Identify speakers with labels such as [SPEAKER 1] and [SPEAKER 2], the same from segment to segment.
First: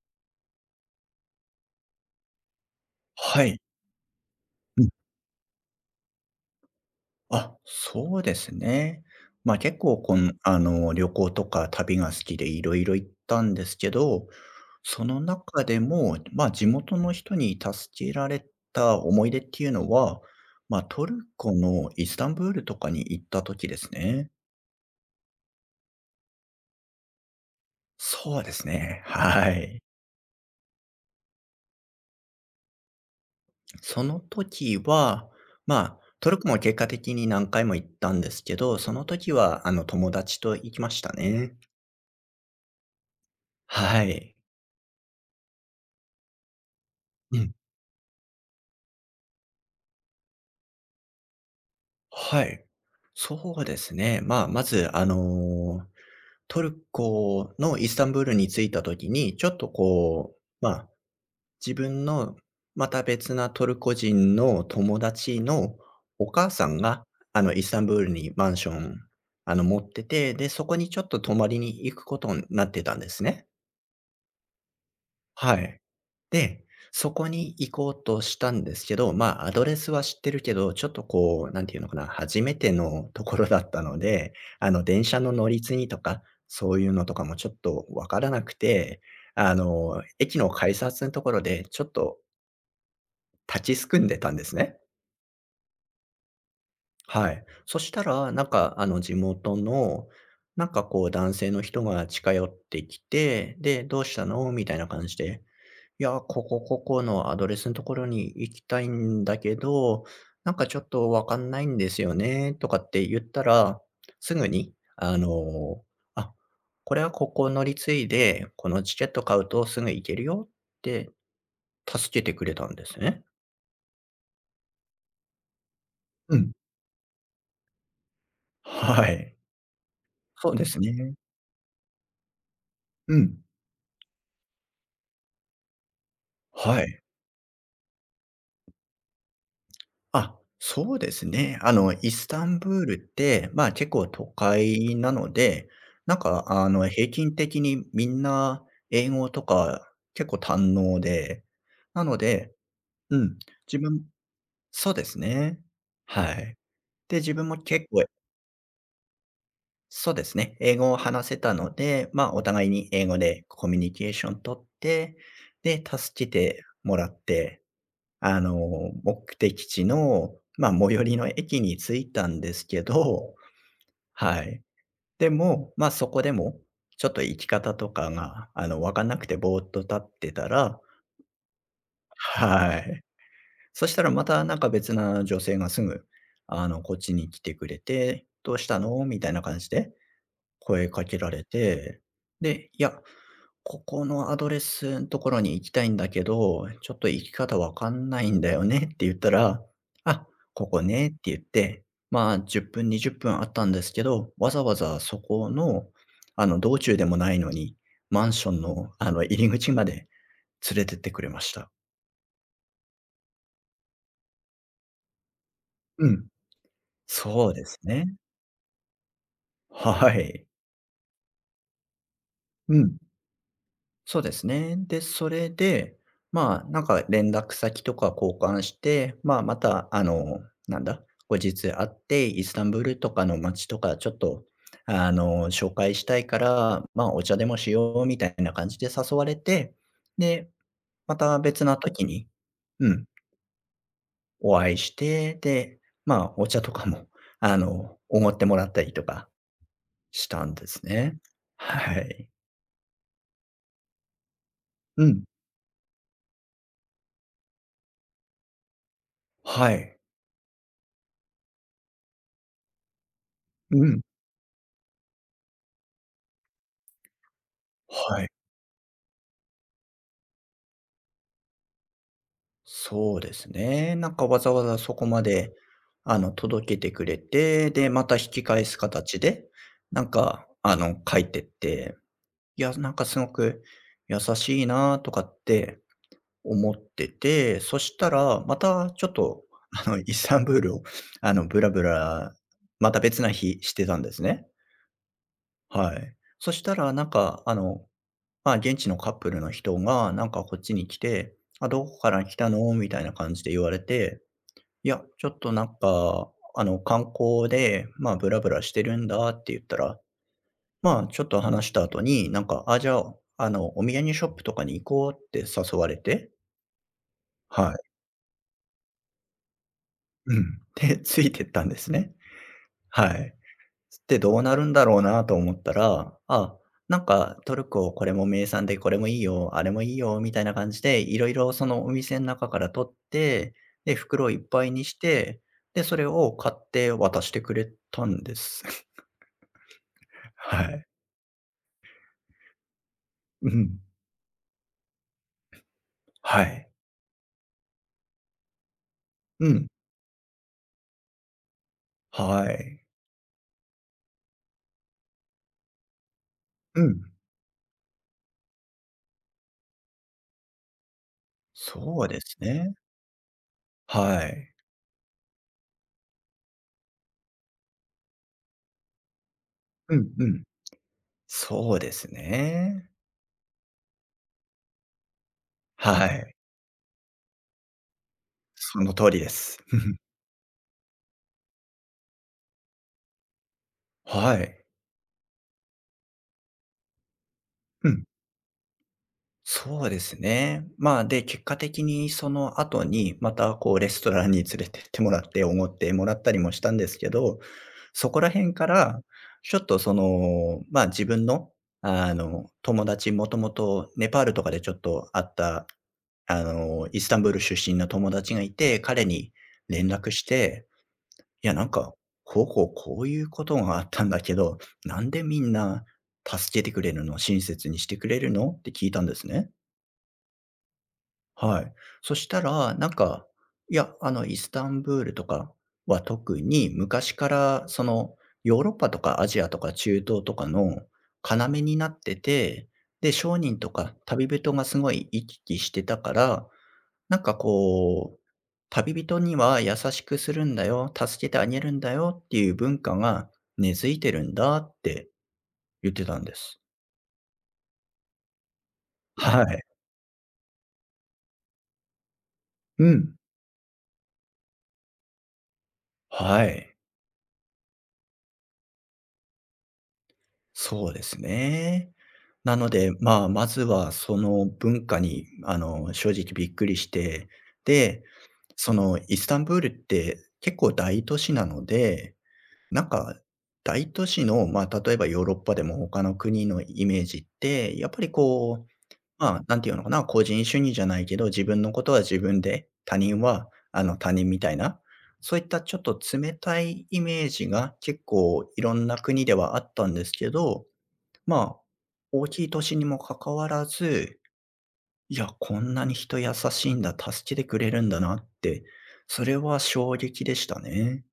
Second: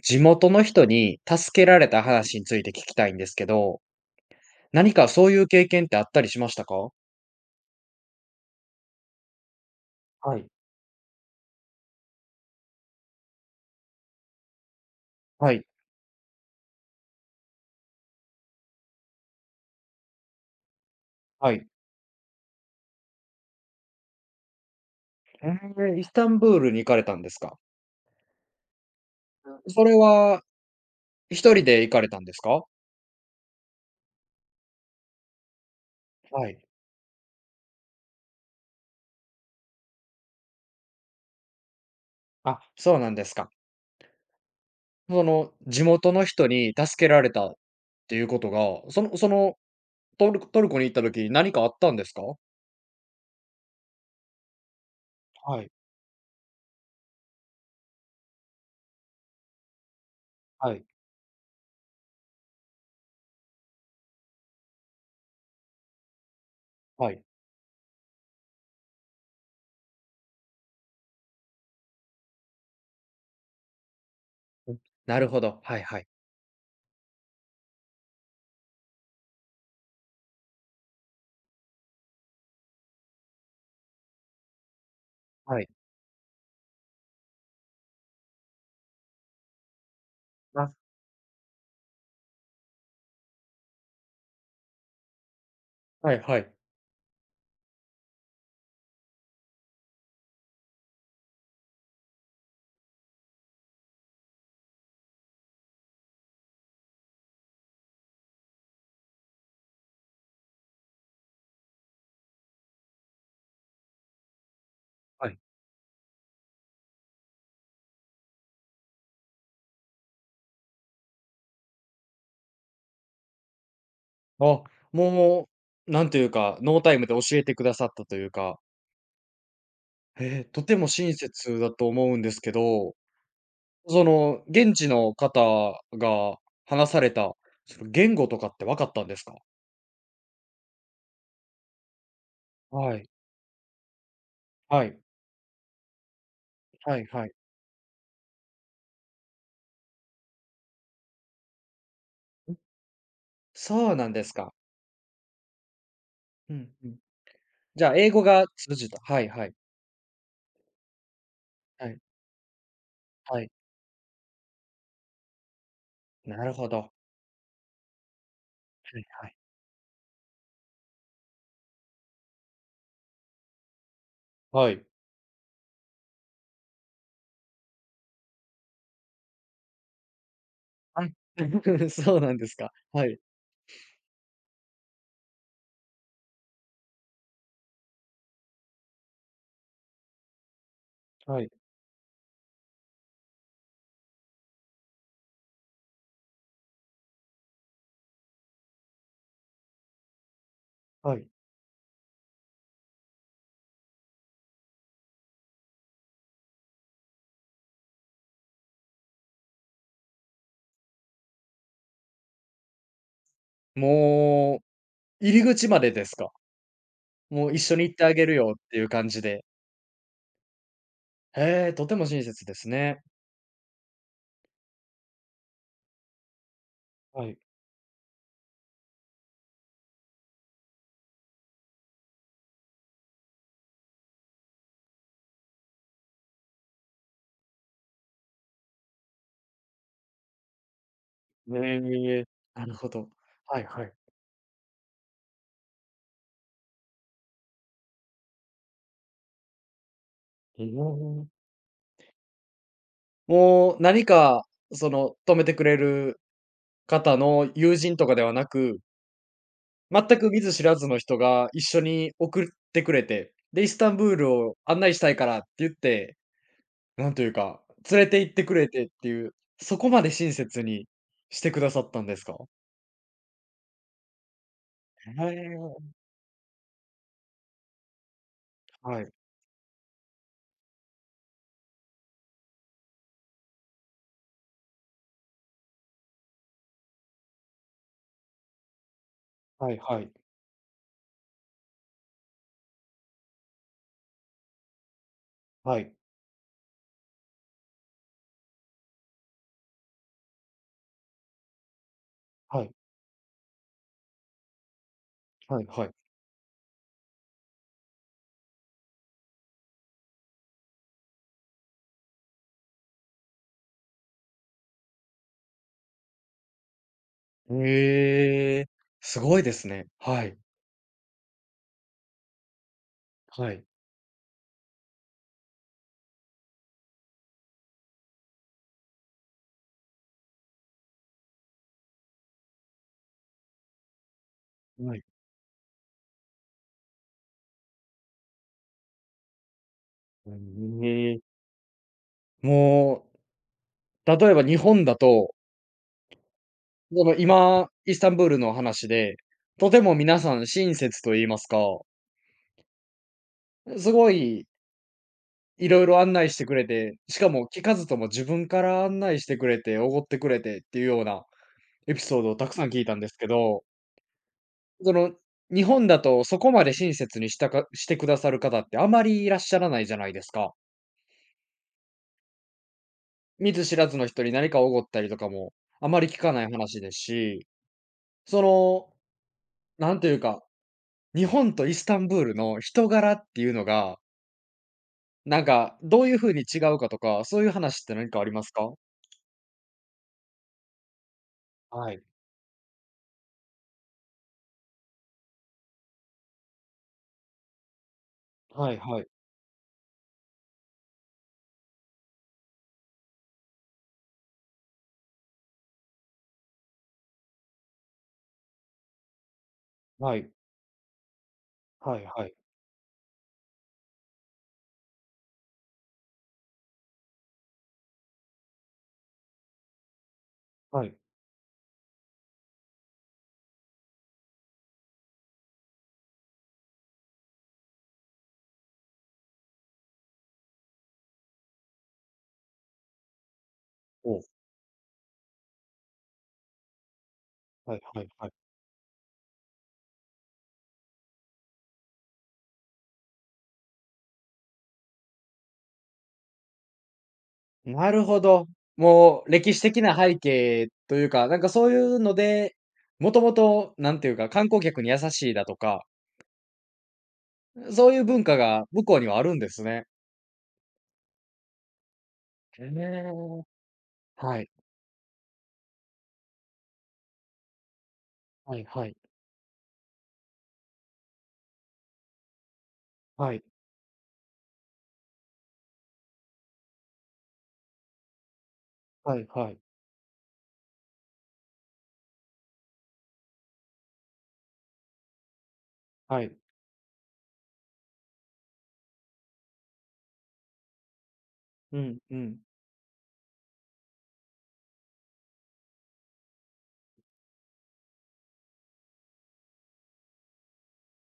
[SPEAKER 1] 地元の人に助けられた話について聞きたいんです
[SPEAKER 2] は
[SPEAKER 1] け
[SPEAKER 2] い。
[SPEAKER 1] ど、
[SPEAKER 2] うん。
[SPEAKER 1] 何かそういう経験ってあったりしましたか？
[SPEAKER 2] あ、そうですね。まあ、結構こん
[SPEAKER 1] はい。
[SPEAKER 2] あの、旅行とか旅が好きでいろいろ行ったんですけど、その
[SPEAKER 1] は
[SPEAKER 2] 中
[SPEAKER 1] い、
[SPEAKER 2] でも、まあ、地元の人に助けられた思い出っていうのは、ま、トルコ
[SPEAKER 1] はい。
[SPEAKER 2] のイスタンブールとかに行った時ですね。
[SPEAKER 1] ええ、イスタンブールに行かれたんですか？
[SPEAKER 2] そうですね、はい。
[SPEAKER 1] それは一人で行かれたんですか？
[SPEAKER 2] その時は、まあ、トル
[SPEAKER 1] は
[SPEAKER 2] コも
[SPEAKER 1] い。
[SPEAKER 2] 結果的に何回も行ったんですけど、その時は友達と行きましたね。
[SPEAKER 1] あ、そうなんですか。
[SPEAKER 2] はい。
[SPEAKER 1] その地元の人に助けられ
[SPEAKER 2] う
[SPEAKER 1] た
[SPEAKER 2] ん。
[SPEAKER 1] っていうことが、そのトルコに行った時、何かあったんですか？
[SPEAKER 2] はい。そうですね。まあ、まず、
[SPEAKER 1] はい、
[SPEAKER 2] トルコのイスタンブールに着いた時に、ちょっとこう、ま
[SPEAKER 1] はい、
[SPEAKER 2] あ、自分のまた別なトルコ人の友達のお母さんが、
[SPEAKER 1] はい。
[SPEAKER 2] イスタンブールにマンション、持ってて、で、そこにちょっと泊まりに行くことになってたんですね。
[SPEAKER 1] うん、なるほ
[SPEAKER 2] は
[SPEAKER 1] ど。は
[SPEAKER 2] い。
[SPEAKER 1] いはい。
[SPEAKER 2] で、そこに行こうとしたんですけど、まあ、アドレスは知ってるけど、ちょっとこう、なんていうのかな、初めてのところだったので、電車の乗り
[SPEAKER 1] はい。
[SPEAKER 2] 継ぎとか、そういうのとかもちょっとわからなくて、駅の
[SPEAKER 1] あ、
[SPEAKER 2] 改札のところでちょっと立ちすくんでたんですね。
[SPEAKER 1] はいはい。
[SPEAKER 2] はい。そしたら、なんか、地元の、なんかこう、男性の人が近寄ってきて、で、どうしたのみたいな感じで、いや、このアドレスのところに行きたいんだけど、なんかちょっとわかんないんですよねとかって言ったら、すぐに、
[SPEAKER 1] はい。
[SPEAKER 2] あ、これはここ乗り継いで、このチケット買うとすぐ行けるよって助けてくれたんですね。
[SPEAKER 1] あ、もう、なんという
[SPEAKER 2] うん。
[SPEAKER 1] か、ノータイムで教えてくださったというか、
[SPEAKER 2] はい。そう
[SPEAKER 1] と
[SPEAKER 2] で
[SPEAKER 1] て
[SPEAKER 2] す
[SPEAKER 1] も
[SPEAKER 2] ね。
[SPEAKER 1] 親切だと思うんですけど、
[SPEAKER 2] うん。
[SPEAKER 1] その、現地の方が
[SPEAKER 2] は
[SPEAKER 1] 話
[SPEAKER 2] い。
[SPEAKER 1] された、その言語とかって分かったんですか？
[SPEAKER 2] あ、そうですね。イスタンブール
[SPEAKER 1] は
[SPEAKER 2] っ
[SPEAKER 1] い、
[SPEAKER 2] て、まあ、結構都
[SPEAKER 1] は
[SPEAKER 2] 会
[SPEAKER 1] い、
[SPEAKER 2] なので、なんか、
[SPEAKER 1] はい
[SPEAKER 2] 平
[SPEAKER 1] はい。
[SPEAKER 2] 均的にみんな英語とか結構堪能で、なの
[SPEAKER 1] ん、
[SPEAKER 2] で、うん、自
[SPEAKER 1] そう
[SPEAKER 2] 分
[SPEAKER 1] なんですか。
[SPEAKER 2] そうですね。は
[SPEAKER 1] う
[SPEAKER 2] い。
[SPEAKER 1] んうん。
[SPEAKER 2] で、自分も
[SPEAKER 1] じ
[SPEAKER 2] 結
[SPEAKER 1] ゃあ、
[SPEAKER 2] 構
[SPEAKER 1] 英語が通じた。はいはい。
[SPEAKER 2] そうですね、英語を話せたの
[SPEAKER 1] はい、
[SPEAKER 2] で、まあ、お互いに英語
[SPEAKER 1] は
[SPEAKER 2] で
[SPEAKER 1] い。
[SPEAKER 2] コミュニケーション取って、で、助け
[SPEAKER 1] なる
[SPEAKER 2] て
[SPEAKER 1] ほど。
[SPEAKER 2] もらって、
[SPEAKER 1] はいは
[SPEAKER 2] 目
[SPEAKER 1] い。
[SPEAKER 2] 的地の、ま、あ最寄りの駅に着いたんですけど、はい。
[SPEAKER 1] はい。
[SPEAKER 2] でも、ま、あそこでも、ちょっと行き方とかが、わかんなくてぼーっと立ってたら、
[SPEAKER 1] はい。そうなんですか。
[SPEAKER 2] はい。
[SPEAKER 1] はい、
[SPEAKER 2] そしたらまたなんか別な女性がすぐ、こっちに来てくれて、「どうしたの？」みたいな感じで声かけら
[SPEAKER 1] は
[SPEAKER 2] れ
[SPEAKER 1] い、
[SPEAKER 2] て、で、いや、ここのアドレスのところに行きたいんだけど、ちょっと行き方わかんないんだよねって言ったら、あ、ここねって
[SPEAKER 1] はい。
[SPEAKER 2] 言って、まあ、10分、20分あったんですけど、わざわざそこの、道中でもないのに、マンションの、入り口まで連れてってくれました。
[SPEAKER 1] もう、入り口までで
[SPEAKER 2] う
[SPEAKER 1] す
[SPEAKER 2] ん、
[SPEAKER 1] か？も
[SPEAKER 2] そ
[SPEAKER 1] う
[SPEAKER 2] う
[SPEAKER 1] 一
[SPEAKER 2] で
[SPEAKER 1] 緒
[SPEAKER 2] す
[SPEAKER 1] に行ってあ
[SPEAKER 2] ね。
[SPEAKER 1] げるよっていう感じで。
[SPEAKER 2] はい。
[SPEAKER 1] へえ、とても親切です
[SPEAKER 2] うん。
[SPEAKER 1] ね。
[SPEAKER 2] そうですね。で、それで、まあ、なんか
[SPEAKER 1] は
[SPEAKER 2] 連
[SPEAKER 1] い。
[SPEAKER 2] 絡先とか交換して、まあ、また、なんだ、後日会って、イスタンブールとかの街とか、ちょっと、紹介したいから、まあ、お茶でもしようみたいな感じで誘われて、で、また
[SPEAKER 1] へ
[SPEAKER 2] 別な時
[SPEAKER 1] え。
[SPEAKER 2] に、
[SPEAKER 1] なるほ
[SPEAKER 2] うん、
[SPEAKER 1] ど。はいはい。
[SPEAKER 2] お会いして、で、まあ、お茶とかも、おごってもらったりとかしたん
[SPEAKER 1] え
[SPEAKER 2] ですね。
[SPEAKER 1] え。
[SPEAKER 2] はい。
[SPEAKER 1] もう何か、そ
[SPEAKER 2] う
[SPEAKER 1] の、
[SPEAKER 2] ん。
[SPEAKER 1] 泊めてくれる方の友人とかではなく、
[SPEAKER 2] はい。
[SPEAKER 1] 全く見ず知らずの人が一緒に送ってくれて、で、イス
[SPEAKER 2] う
[SPEAKER 1] タン
[SPEAKER 2] ん。
[SPEAKER 1] ブールを案内したいからって言って、なんというか、連れて
[SPEAKER 2] はい。
[SPEAKER 1] 行ってくれてっていう、そこまで親切にしてくださったんですか？
[SPEAKER 2] そうですね。なんかわざわざそこ
[SPEAKER 1] へ
[SPEAKER 2] まで、
[SPEAKER 1] え。
[SPEAKER 2] 届けてくれて、で、また引き返す
[SPEAKER 1] はい、
[SPEAKER 2] 形で、なんか、書いてって、いや、なんかすごく優しいなとかって思ってて、そしたら、またちょっと、
[SPEAKER 1] はい はい。
[SPEAKER 2] イスタンブールを、ぶらぶら、また別な日してたんですね。
[SPEAKER 1] は
[SPEAKER 2] は
[SPEAKER 1] い、
[SPEAKER 2] い。そしたら、なんか、まあ、現地のカップルの人が、なんかこっちに来て、あ、どこから来た
[SPEAKER 1] は
[SPEAKER 2] の
[SPEAKER 1] い、
[SPEAKER 2] みたいな感じで言われて、いや、ちょっと
[SPEAKER 1] は
[SPEAKER 2] な
[SPEAKER 1] い
[SPEAKER 2] ん
[SPEAKER 1] はい。
[SPEAKER 2] か、観光で、まあ、ブラブラしてるんだって言ったら、まあ、ちょっと話した後に、なんか、あ、じゃあ、お土産ショップとかに行こうって誘われて、はい。
[SPEAKER 1] ええ、すごいですね。は
[SPEAKER 2] う
[SPEAKER 1] い。
[SPEAKER 2] ん。で、ついてったんですね。はい。
[SPEAKER 1] はい。
[SPEAKER 2] で、どうなるんだろうなと思ったら、あ、なんかトルコこれも名産でこれもいいよ、あれもいいよみたいな感じで、いろいろそのお店の中から取って、で、袋いっぱいにし
[SPEAKER 1] はい。
[SPEAKER 2] て、で、それを買って渡してくれたんです。はい。
[SPEAKER 1] ええ、も
[SPEAKER 2] うん。
[SPEAKER 1] う、例えば日本だと、
[SPEAKER 2] はい。
[SPEAKER 1] その今、イスタンブールの話で、
[SPEAKER 2] うん。
[SPEAKER 1] とても皆さん親切と言いますか、
[SPEAKER 2] はい。
[SPEAKER 1] すごいいろいろ案内してくれ
[SPEAKER 2] う
[SPEAKER 1] て、
[SPEAKER 2] ん。
[SPEAKER 1] しかも聞かずとも自分から案内してくれて、奢ってくれてっていうようなエピ
[SPEAKER 2] そう
[SPEAKER 1] ソ
[SPEAKER 2] で
[SPEAKER 1] ードを
[SPEAKER 2] す
[SPEAKER 1] たくさん
[SPEAKER 2] ね。
[SPEAKER 1] 聞いたんですけど、
[SPEAKER 2] はい。
[SPEAKER 1] その、日本だとそこまで親切にしたかしてくださる方ってあまりいらっしゃらないじ
[SPEAKER 2] う
[SPEAKER 1] ゃな
[SPEAKER 2] ん
[SPEAKER 1] いで
[SPEAKER 2] う
[SPEAKER 1] す
[SPEAKER 2] ん。
[SPEAKER 1] か。
[SPEAKER 2] そうですね。
[SPEAKER 1] 見ず知らずの人に何かおごったりとかも、あま
[SPEAKER 2] は
[SPEAKER 1] り聞か
[SPEAKER 2] い。
[SPEAKER 1] ない話ですし、そ
[SPEAKER 2] そ
[SPEAKER 1] の、
[SPEAKER 2] の通りです。
[SPEAKER 1] なん というか、日本とイスタンブールの人柄っていうのが、
[SPEAKER 2] はい。
[SPEAKER 1] なんかどういう風に違うかとか、そういう話っ
[SPEAKER 2] う
[SPEAKER 1] て
[SPEAKER 2] ん。
[SPEAKER 1] 何かありますか？
[SPEAKER 2] そうですね。まあ、で、結果的
[SPEAKER 1] はい。
[SPEAKER 2] にその後に、またこうレストランに連れてってもらって、おごってもらったりもしたんですけど、そこら辺か
[SPEAKER 1] はい
[SPEAKER 2] ら、
[SPEAKER 1] はい。
[SPEAKER 2] ちょっとその、まあ、自分の、友達、もともとネパールとかでちょっと会ったイスタンブール出身の友達がいて、彼に連絡
[SPEAKER 1] は
[SPEAKER 2] し
[SPEAKER 1] い。
[SPEAKER 2] て、いや、なんか、
[SPEAKER 1] はいはい。
[SPEAKER 2] こうこうこういうことがあったんだけど、なんでみんな助けてくれるの、親切にしてくれるのって聞いたんですね。
[SPEAKER 1] はい。
[SPEAKER 2] はい。そしたら、なんか、いや、イスタンブールとかは特に昔からその、ヨーロッパとかアジアとか中東とかの要になってて、で、商人とか
[SPEAKER 1] おお、
[SPEAKER 2] 旅人がすごい行き来してたから、なんか
[SPEAKER 1] はいはいはいはいはいはいはいおうはいはい
[SPEAKER 2] こう、
[SPEAKER 1] はい、
[SPEAKER 2] 旅人には優しくするんだよ、助けてあげるんだよっていう文化が根付いてるんだって言ってたんです。
[SPEAKER 1] なるほど。もう
[SPEAKER 2] は
[SPEAKER 1] 歴史
[SPEAKER 2] い。
[SPEAKER 1] 的な背景というか、なんかそういうので、
[SPEAKER 2] う
[SPEAKER 1] も
[SPEAKER 2] ん。
[SPEAKER 1] ともとなんていうか、観光客に優しいだとか、
[SPEAKER 2] はい。
[SPEAKER 1] そういう文化が向こうにはあるんですね。
[SPEAKER 2] そうですね。な
[SPEAKER 1] へ
[SPEAKER 2] ので、まあ、
[SPEAKER 1] え。
[SPEAKER 2] まずはそ
[SPEAKER 1] は
[SPEAKER 2] の
[SPEAKER 1] い。
[SPEAKER 2] 文化に、正直びっくりして、で、
[SPEAKER 1] はい
[SPEAKER 2] そ
[SPEAKER 1] はい。
[SPEAKER 2] のイスタンブールって結構大都市なので、なんか
[SPEAKER 1] はい。
[SPEAKER 2] 大都市の、まあ、例えばヨーロッパでも他の国のイメージって、やっぱりこう、
[SPEAKER 1] はい
[SPEAKER 2] まあ、
[SPEAKER 1] は
[SPEAKER 2] な
[SPEAKER 1] い。
[SPEAKER 2] んていうのかな、個人主義じゃないけど、自分のことは自分で、他人は他人みたいな、そういったちょっと
[SPEAKER 1] は
[SPEAKER 2] 冷
[SPEAKER 1] い。
[SPEAKER 2] たいイメージが結構いろんな国ではあったんですけど、まあ、
[SPEAKER 1] うんう
[SPEAKER 2] 大
[SPEAKER 1] ん。
[SPEAKER 2] きい都市にもかかわらず、いや、こんなに人優しいんだ、助けてくれるんだなって、それは衝撃でしたね。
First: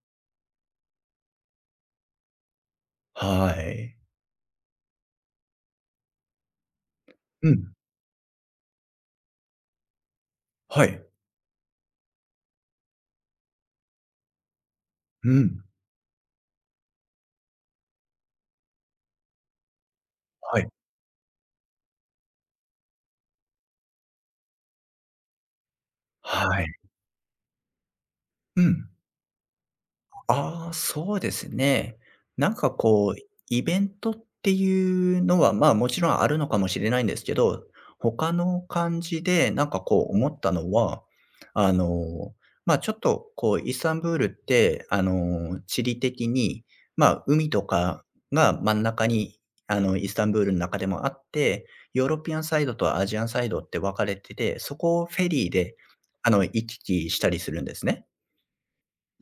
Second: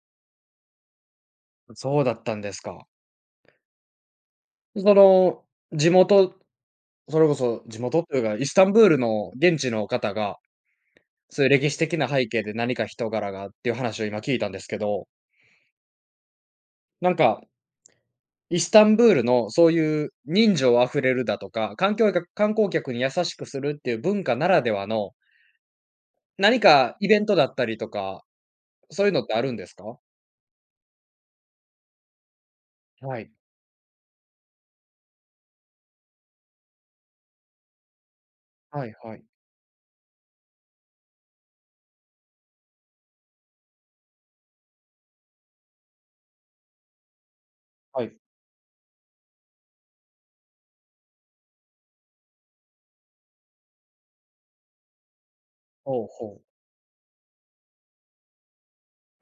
[SPEAKER 1] そうだったんですか。
[SPEAKER 2] はい。
[SPEAKER 1] その、地元それこ
[SPEAKER 2] う
[SPEAKER 1] そ
[SPEAKER 2] ん。
[SPEAKER 1] 地元というか、イスタンブールの現地の方が、
[SPEAKER 2] はい。
[SPEAKER 1] そういう歴史的な背景で何か人柄がっていう話を今聞いたんですけど、
[SPEAKER 2] うん。
[SPEAKER 1] なんか、イスタンブールのそういう人
[SPEAKER 2] はい。
[SPEAKER 1] 情あふれるだとか、環境客観光客に優しくするっていう文化ならではの、何
[SPEAKER 2] はい。
[SPEAKER 1] かイベントだったりとか、
[SPEAKER 2] うん。
[SPEAKER 1] そういうのってあるんですか？
[SPEAKER 2] ああ、そうですね。なんかこ
[SPEAKER 1] は
[SPEAKER 2] う、
[SPEAKER 1] い。
[SPEAKER 2] イベントっていうのは、まあ、もちろんあるのかもしれないんですけど、他の
[SPEAKER 1] はい
[SPEAKER 2] 感
[SPEAKER 1] は
[SPEAKER 2] じ
[SPEAKER 1] い。
[SPEAKER 2] でなんかこう思ったのは、あの、まあ、ちょっとこうイスタンブールって、地理的に、まあ、海と
[SPEAKER 1] は
[SPEAKER 2] か
[SPEAKER 1] い。
[SPEAKER 2] が真ん中に、イスタンブールの中でもあって、ヨーロピアンサイドとアジアンサイドって分かれてて、そこをフェリーで、
[SPEAKER 1] ほうほう。
[SPEAKER 2] 行き来したりするんですね。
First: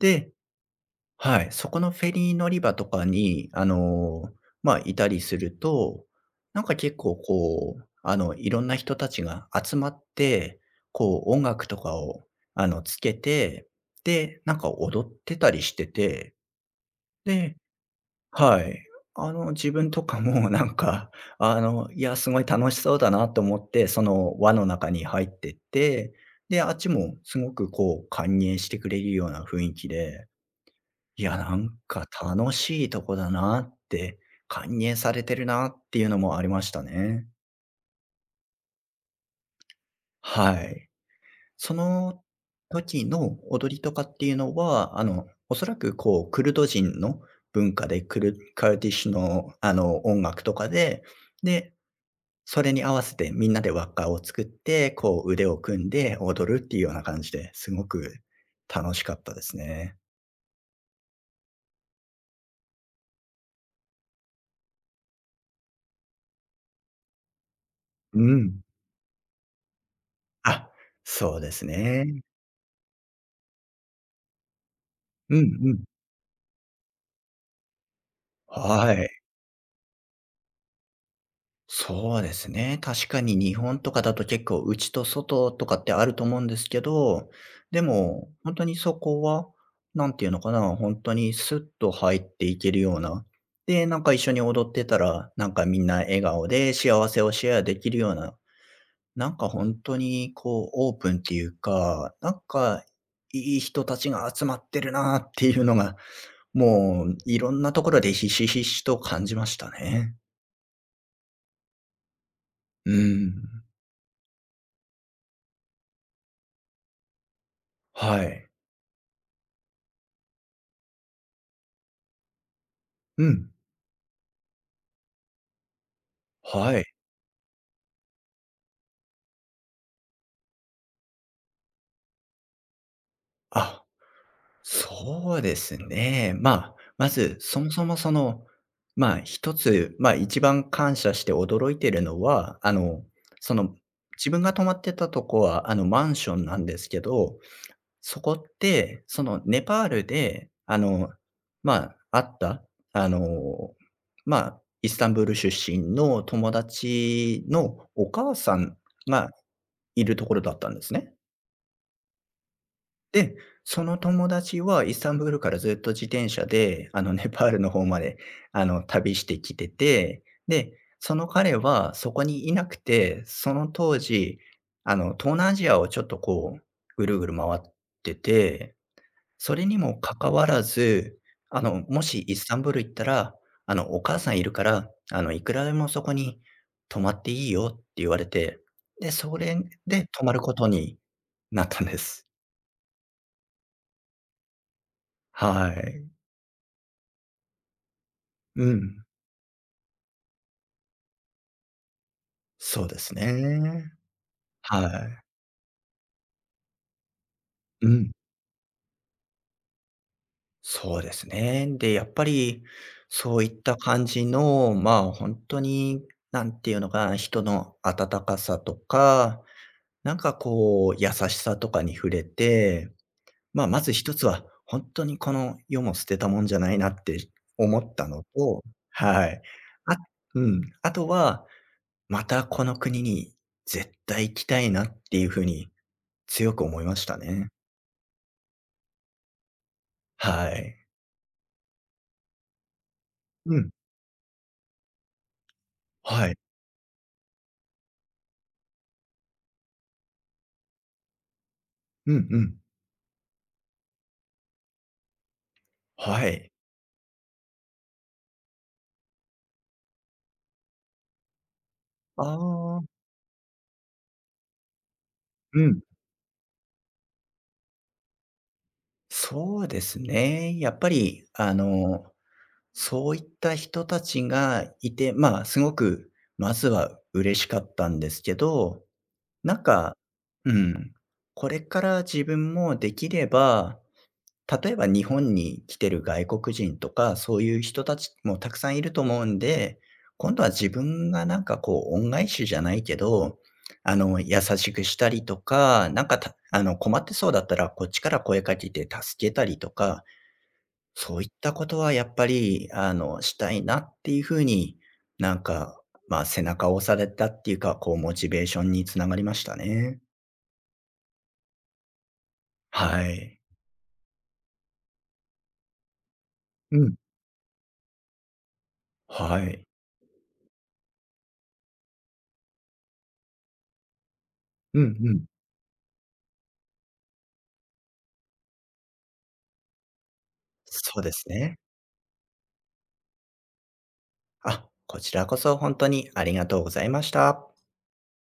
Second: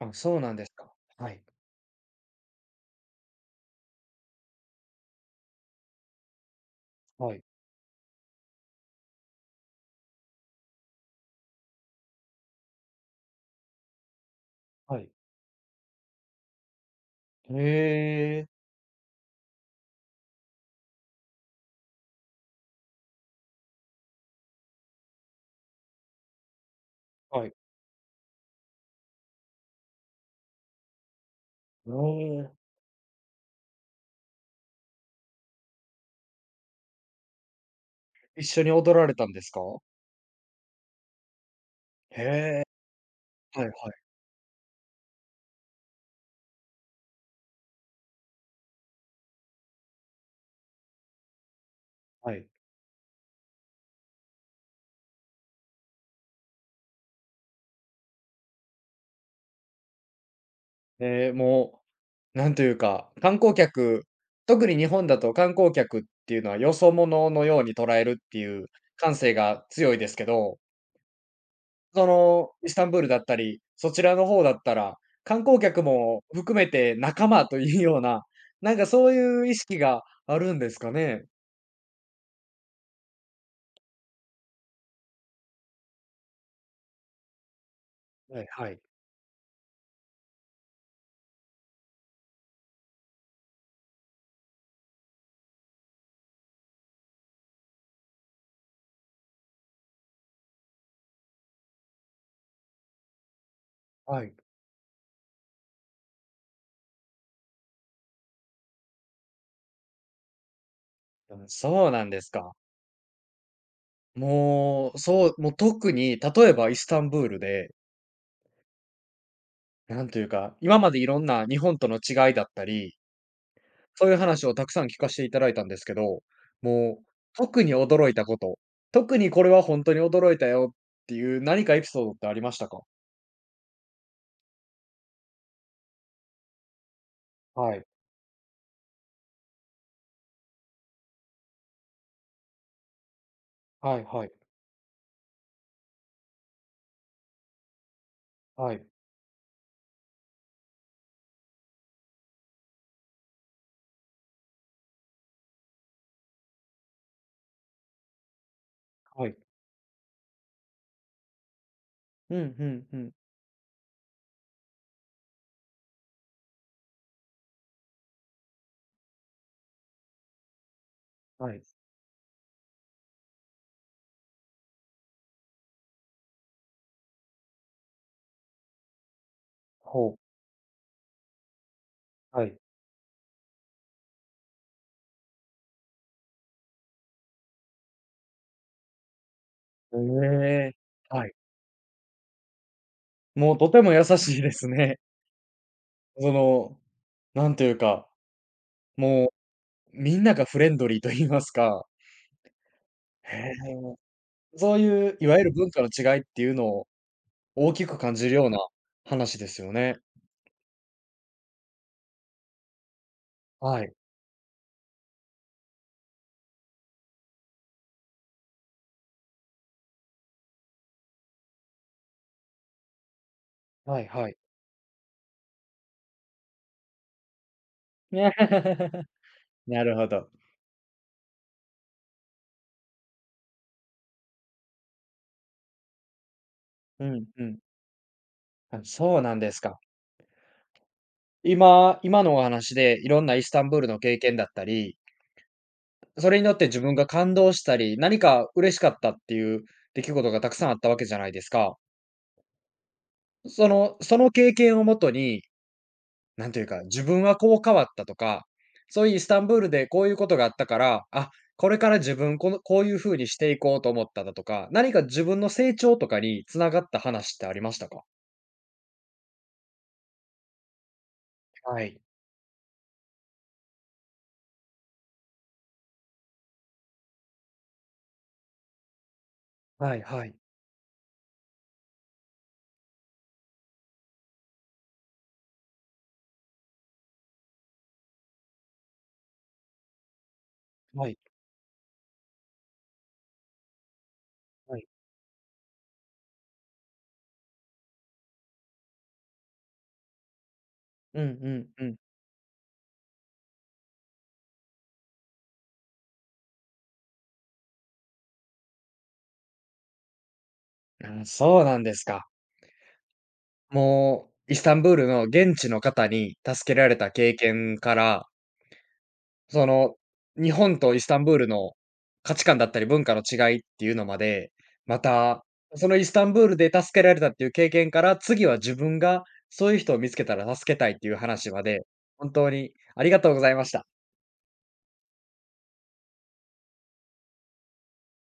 [SPEAKER 1] あ、そうなんですか。は
[SPEAKER 2] は
[SPEAKER 1] い。
[SPEAKER 2] い、そこのフェリー乗り場とかに、まあ、いたりすると、なんか結構
[SPEAKER 1] はい。
[SPEAKER 2] こう、いろんな人たちが集まって、こう音楽とかを、つけて、で、なんか
[SPEAKER 1] は
[SPEAKER 2] 踊っ
[SPEAKER 1] い。
[SPEAKER 2] てたりしてて、で、
[SPEAKER 1] へえ。
[SPEAKER 2] はい、自分とかもなんか、いや、すごい楽しそうだなと思って、その輪の中に入ってって、で、あっちもす
[SPEAKER 1] は
[SPEAKER 2] ご
[SPEAKER 1] い。
[SPEAKER 2] くこう歓迎してくれるような雰囲気で、いや、なん
[SPEAKER 1] お
[SPEAKER 2] か
[SPEAKER 1] ー、
[SPEAKER 2] 楽しいとこだなって、歓迎されてるなっていうのもありましたね。
[SPEAKER 1] 一緒に踊られたんですか？
[SPEAKER 2] はい。その
[SPEAKER 1] へえ。
[SPEAKER 2] 時の
[SPEAKER 1] はいは
[SPEAKER 2] 踊りとか
[SPEAKER 1] い
[SPEAKER 2] っていうのは、おそらくこう、クルド人の文化で、クルカルディッシュの、音楽とかで、で、
[SPEAKER 1] はい。
[SPEAKER 2] それに合わせてみんなで輪っかを作って、こう、腕を組んで踊るっていうような感じですごく楽しかったですね。
[SPEAKER 1] もう、なんというか、観光客、特に日本だと観光客っていうのはよそ者のように捉える
[SPEAKER 2] う
[SPEAKER 1] ってい
[SPEAKER 2] ん。
[SPEAKER 1] う感性が強いですけど、
[SPEAKER 2] あ、そうです
[SPEAKER 1] そ
[SPEAKER 2] ね。
[SPEAKER 1] の、イスタンブールだったり、そちらの方だったら、
[SPEAKER 2] うん
[SPEAKER 1] 観光
[SPEAKER 2] う
[SPEAKER 1] 客
[SPEAKER 2] ん。
[SPEAKER 1] も含めて仲間というような、なんか
[SPEAKER 2] は
[SPEAKER 1] そ
[SPEAKER 2] い。
[SPEAKER 1] ういう意識があるんですかね？
[SPEAKER 2] そうですね。確かに日本とかだと結構内と外とかってあると思うんですけど、でも
[SPEAKER 1] はい
[SPEAKER 2] 本当
[SPEAKER 1] は
[SPEAKER 2] に
[SPEAKER 1] い。
[SPEAKER 2] そこは、なんていうのかな、本当にスッと入っていけるような、で、なんか一緒に踊ってたら、なんかみんな笑顔で幸せをシェアできるような、なんか本当にこうオープンっていうか、なんかいい人たち
[SPEAKER 1] は
[SPEAKER 2] が
[SPEAKER 1] い。
[SPEAKER 2] 集まってるなっていうのが、もういろんなところでひしひしと感じましたね。
[SPEAKER 1] うん、そうなんですか。
[SPEAKER 2] うーん。
[SPEAKER 1] もう、そう、もう特に、例えばイスタンブールで、
[SPEAKER 2] はい。
[SPEAKER 1] なんというか、今までいろんな日本との違いだったり、
[SPEAKER 2] うん。
[SPEAKER 1] そういう話をたくさん聞かしていただいたんですけど、
[SPEAKER 2] はい。
[SPEAKER 1] もう特に驚いたこと、特にこれは本当に驚いたよっていう何かエピソードってありましたか？
[SPEAKER 2] あ、そうですね。まあ、まず、そも
[SPEAKER 1] は
[SPEAKER 2] そ
[SPEAKER 1] い。
[SPEAKER 2] もその、まあ、一つ、まあ、一番感謝して驚いてるのは、その、
[SPEAKER 1] はいは
[SPEAKER 2] 自
[SPEAKER 1] い。
[SPEAKER 2] 分が泊まってたとこは、マンションなんですけど、そこっ
[SPEAKER 1] はい。
[SPEAKER 2] て、その、ネパールで、あの、まあ、あった、あの、まあ、イスタンブール出身の友達のお母さん
[SPEAKER 1] は
[SPEAKER 2] が
[SPEAKER 1] い。
[SPEAKER 2] いるところだったんですね。
[SPEAKER 1] うんうんうん。
[SPEAKER 2] で、その友達はイスタンブールからずっと自転車で、ネパールの方まで、旅してきてて、で、その
[SPEAKER 1] は
[SPEAKER 2] 彼
[SPEAKER 1] い。
[SPEAKER 2] はそこにいなくて、その当時、東南アジアをちょっとこう、ぐるぐる回ってて、それにも
[SPEAKER 1] ほ
[SPEAKER 2] か
[SPEAKER 1] う。
[SPEAKER 2] かわらず、もしイス
[SPEAKER 1] は
[SPEAKER 2] タ
[SPEAKER 1] い。
[SPEAKER 2] ンブール行ったら、お母さんいるから、いくらでもそこに泊まっていいよって言われて、で、それ
[SPEAKER 1] え
[SPEAKER 2] で泊まること
[SPEAKER 1] え。
[SPEAKER 2] に
[SPEAKER 1] はい。
[SPEAKER 2] なったんです。
[SPEAKER 1] もうとても優しいですね。
[SPEAKER 2] はい。
[SPEAKER 1] その、なんというか、
[SPEAKER 2] うん、
[SPEAKER 1] もうみんながフレンドリーと言いますか、
[SPEAKER 2] そうです
[SPEAKER 1] へ
[SPEAKER 2] ね。
[SPEAKER 1] え、そう
[SPEAKER 2] は
[SPEAKER 1] いう
[SPEAKER 2] い。
[SPEAKER 1] いわゆる文化の違いっていうのを大き
[SPEAKER 2] う
[SPEAKER 1] く
[SPEAKER 2] ん、
[SPEAKER 1] 感じるような話ですよね。
[SPEAKER 2] そうですね。で、やっぱりそういった
[SPEAKER 1] はい、
[SPEAKER 2] 感じの、まあ、ほんとになんていうのかな、人の温かさとか、なんかこう優しさとかに触れて、まあ、まず
[SPEAKER 1] はい
[SPEAKER 2] 一つ
[SPEAKER 1] はい。
[SPEAKER 2] はほんとにこの世も捨てたもんじゃないなって思ったのと、 はい。
[SPEAKER 1] な
[SPEAKER 2] あ
[SPEAKER 1] るほど。
[SPEAKER 2] うん、あとは、またこの国に絶対行きたいなっていう風に強く思いまし
[SPEAKER 1] う
[SPEAKER 2] た
[SPEAKER 1] んう
[SPEAKER 2] ね。
[SPEAKER 1] ん。あ、そうなんですか。
[SPEAKER 2] はい。
[SPEAKER 1] 今のお話でいろんなイス
[SPEAKER 2] う
[SPEAKER 1] タ
[SPEAKER 2] ん。
[SPEAKER 1] ンブールの経験だったり、
[SPEAKER 2] は
[SPEAKER 1] そ
[SPEAKER 2] い。
[SPEAKER 1] れによって自分が感動したり、何か嬉しかったっていう出来事がたくさんあったわけじゃないですか。
[SPEAKER 2] うんうん。
[SPEAKER 1] その経験をもとに
[SPEAKER 2] は
[SPEAKER 1] な
[SPEAKER 2] い。
[SPEAKER 1] んていうか、自分はこう変わったとか、そういうイスタンブールでこういうことがあったから、あ、これから自
[SPEAKER 2] あ
[SPEAKER 1] 分この、こうい
[SPEAKER 2] あ、
[SPEAKER 1] う風にしていこうと思っただとか、何か自分の
[SPEAKER 2] う
[SPEAKER 1] 成
[SPEAKER 2] ん。
[SPEAKER 1] 長とかに繋がった話ってありましたか？
[SPEAKER 2] そうですね。やっぱり、
[SPEAKER 1] はい。
[SPEAKER 2] そういった人たちがいて、まあ、すごく、まずは嬉しかったんですけど、なんか、
[SPEAKER 1] はいはい。
[SPEAKER 2] うん、これから自分もできれば例えば日本に来てる外国人とか、そういう人たちもたくさんいると思うんで、今度は自
[SPEAKER 1] は
[SPEAKER 2] 分
[SPEAKER 1] い。
[SPEAKER 2] がなんかこう恩返しじゃないけど、優し
[SPEAKER 1] は
[SPEAKER 2] く
[SPEAKER 1] い。
[SPEAKER 2] したりとか、なんかた困ってそうだったらこっちから声かけて助けたりとか、そ
[SPEAKER 1] う
[SPEAKER 2] ういっ
[SPEAKER 1] んう
[SPEAKER 2] たこと
[SPEAKER 1] んう
[SPEAKER 2] は
[SPEAKER 1] ん。
[SPEAKER 2] やっぱり、したいなっていうふうになんか、まあ、背中を押されたっていうか、こう、モチベーションにつながりましたね。
[SPEAKER 1] あ、そうなんですか。
[SPEAKER 2] はい。
[SPEAKER 1] もう、イスタンブールの現地の方に助け
[SPEAKER 2] う
[SPEAKER 1] ら
[SPEAKER 2] ん。
[SPEAKER 1] れた経験から、
[SPEAKER 2] はい。
[SPEAKER 1] その、日本とイスタンブールの価値観だったり文化の違いっていうのまで、
[SPEAKER 2] うん
[SPEAKER 1] ま
[SPEAKER 2] うん。
[SPEAKER 1] た、そのイスタンブールで助けられたっていう経験から、次は自分がそういう人を見つけたら助けたいっ
[SPEAKER 2] そう
[SPEAKER 1] て
[SPEAKER 2] で
[SPEAKER 1] いう
[SPEAKER 2] す
[SPEAKER 1] 話
[SPEAKER 2] ね。
[SPEAKER 1] まで、本当にありがとうございました。
[SPEAKER 2] あ、こちらこそ本当にありがとうございました。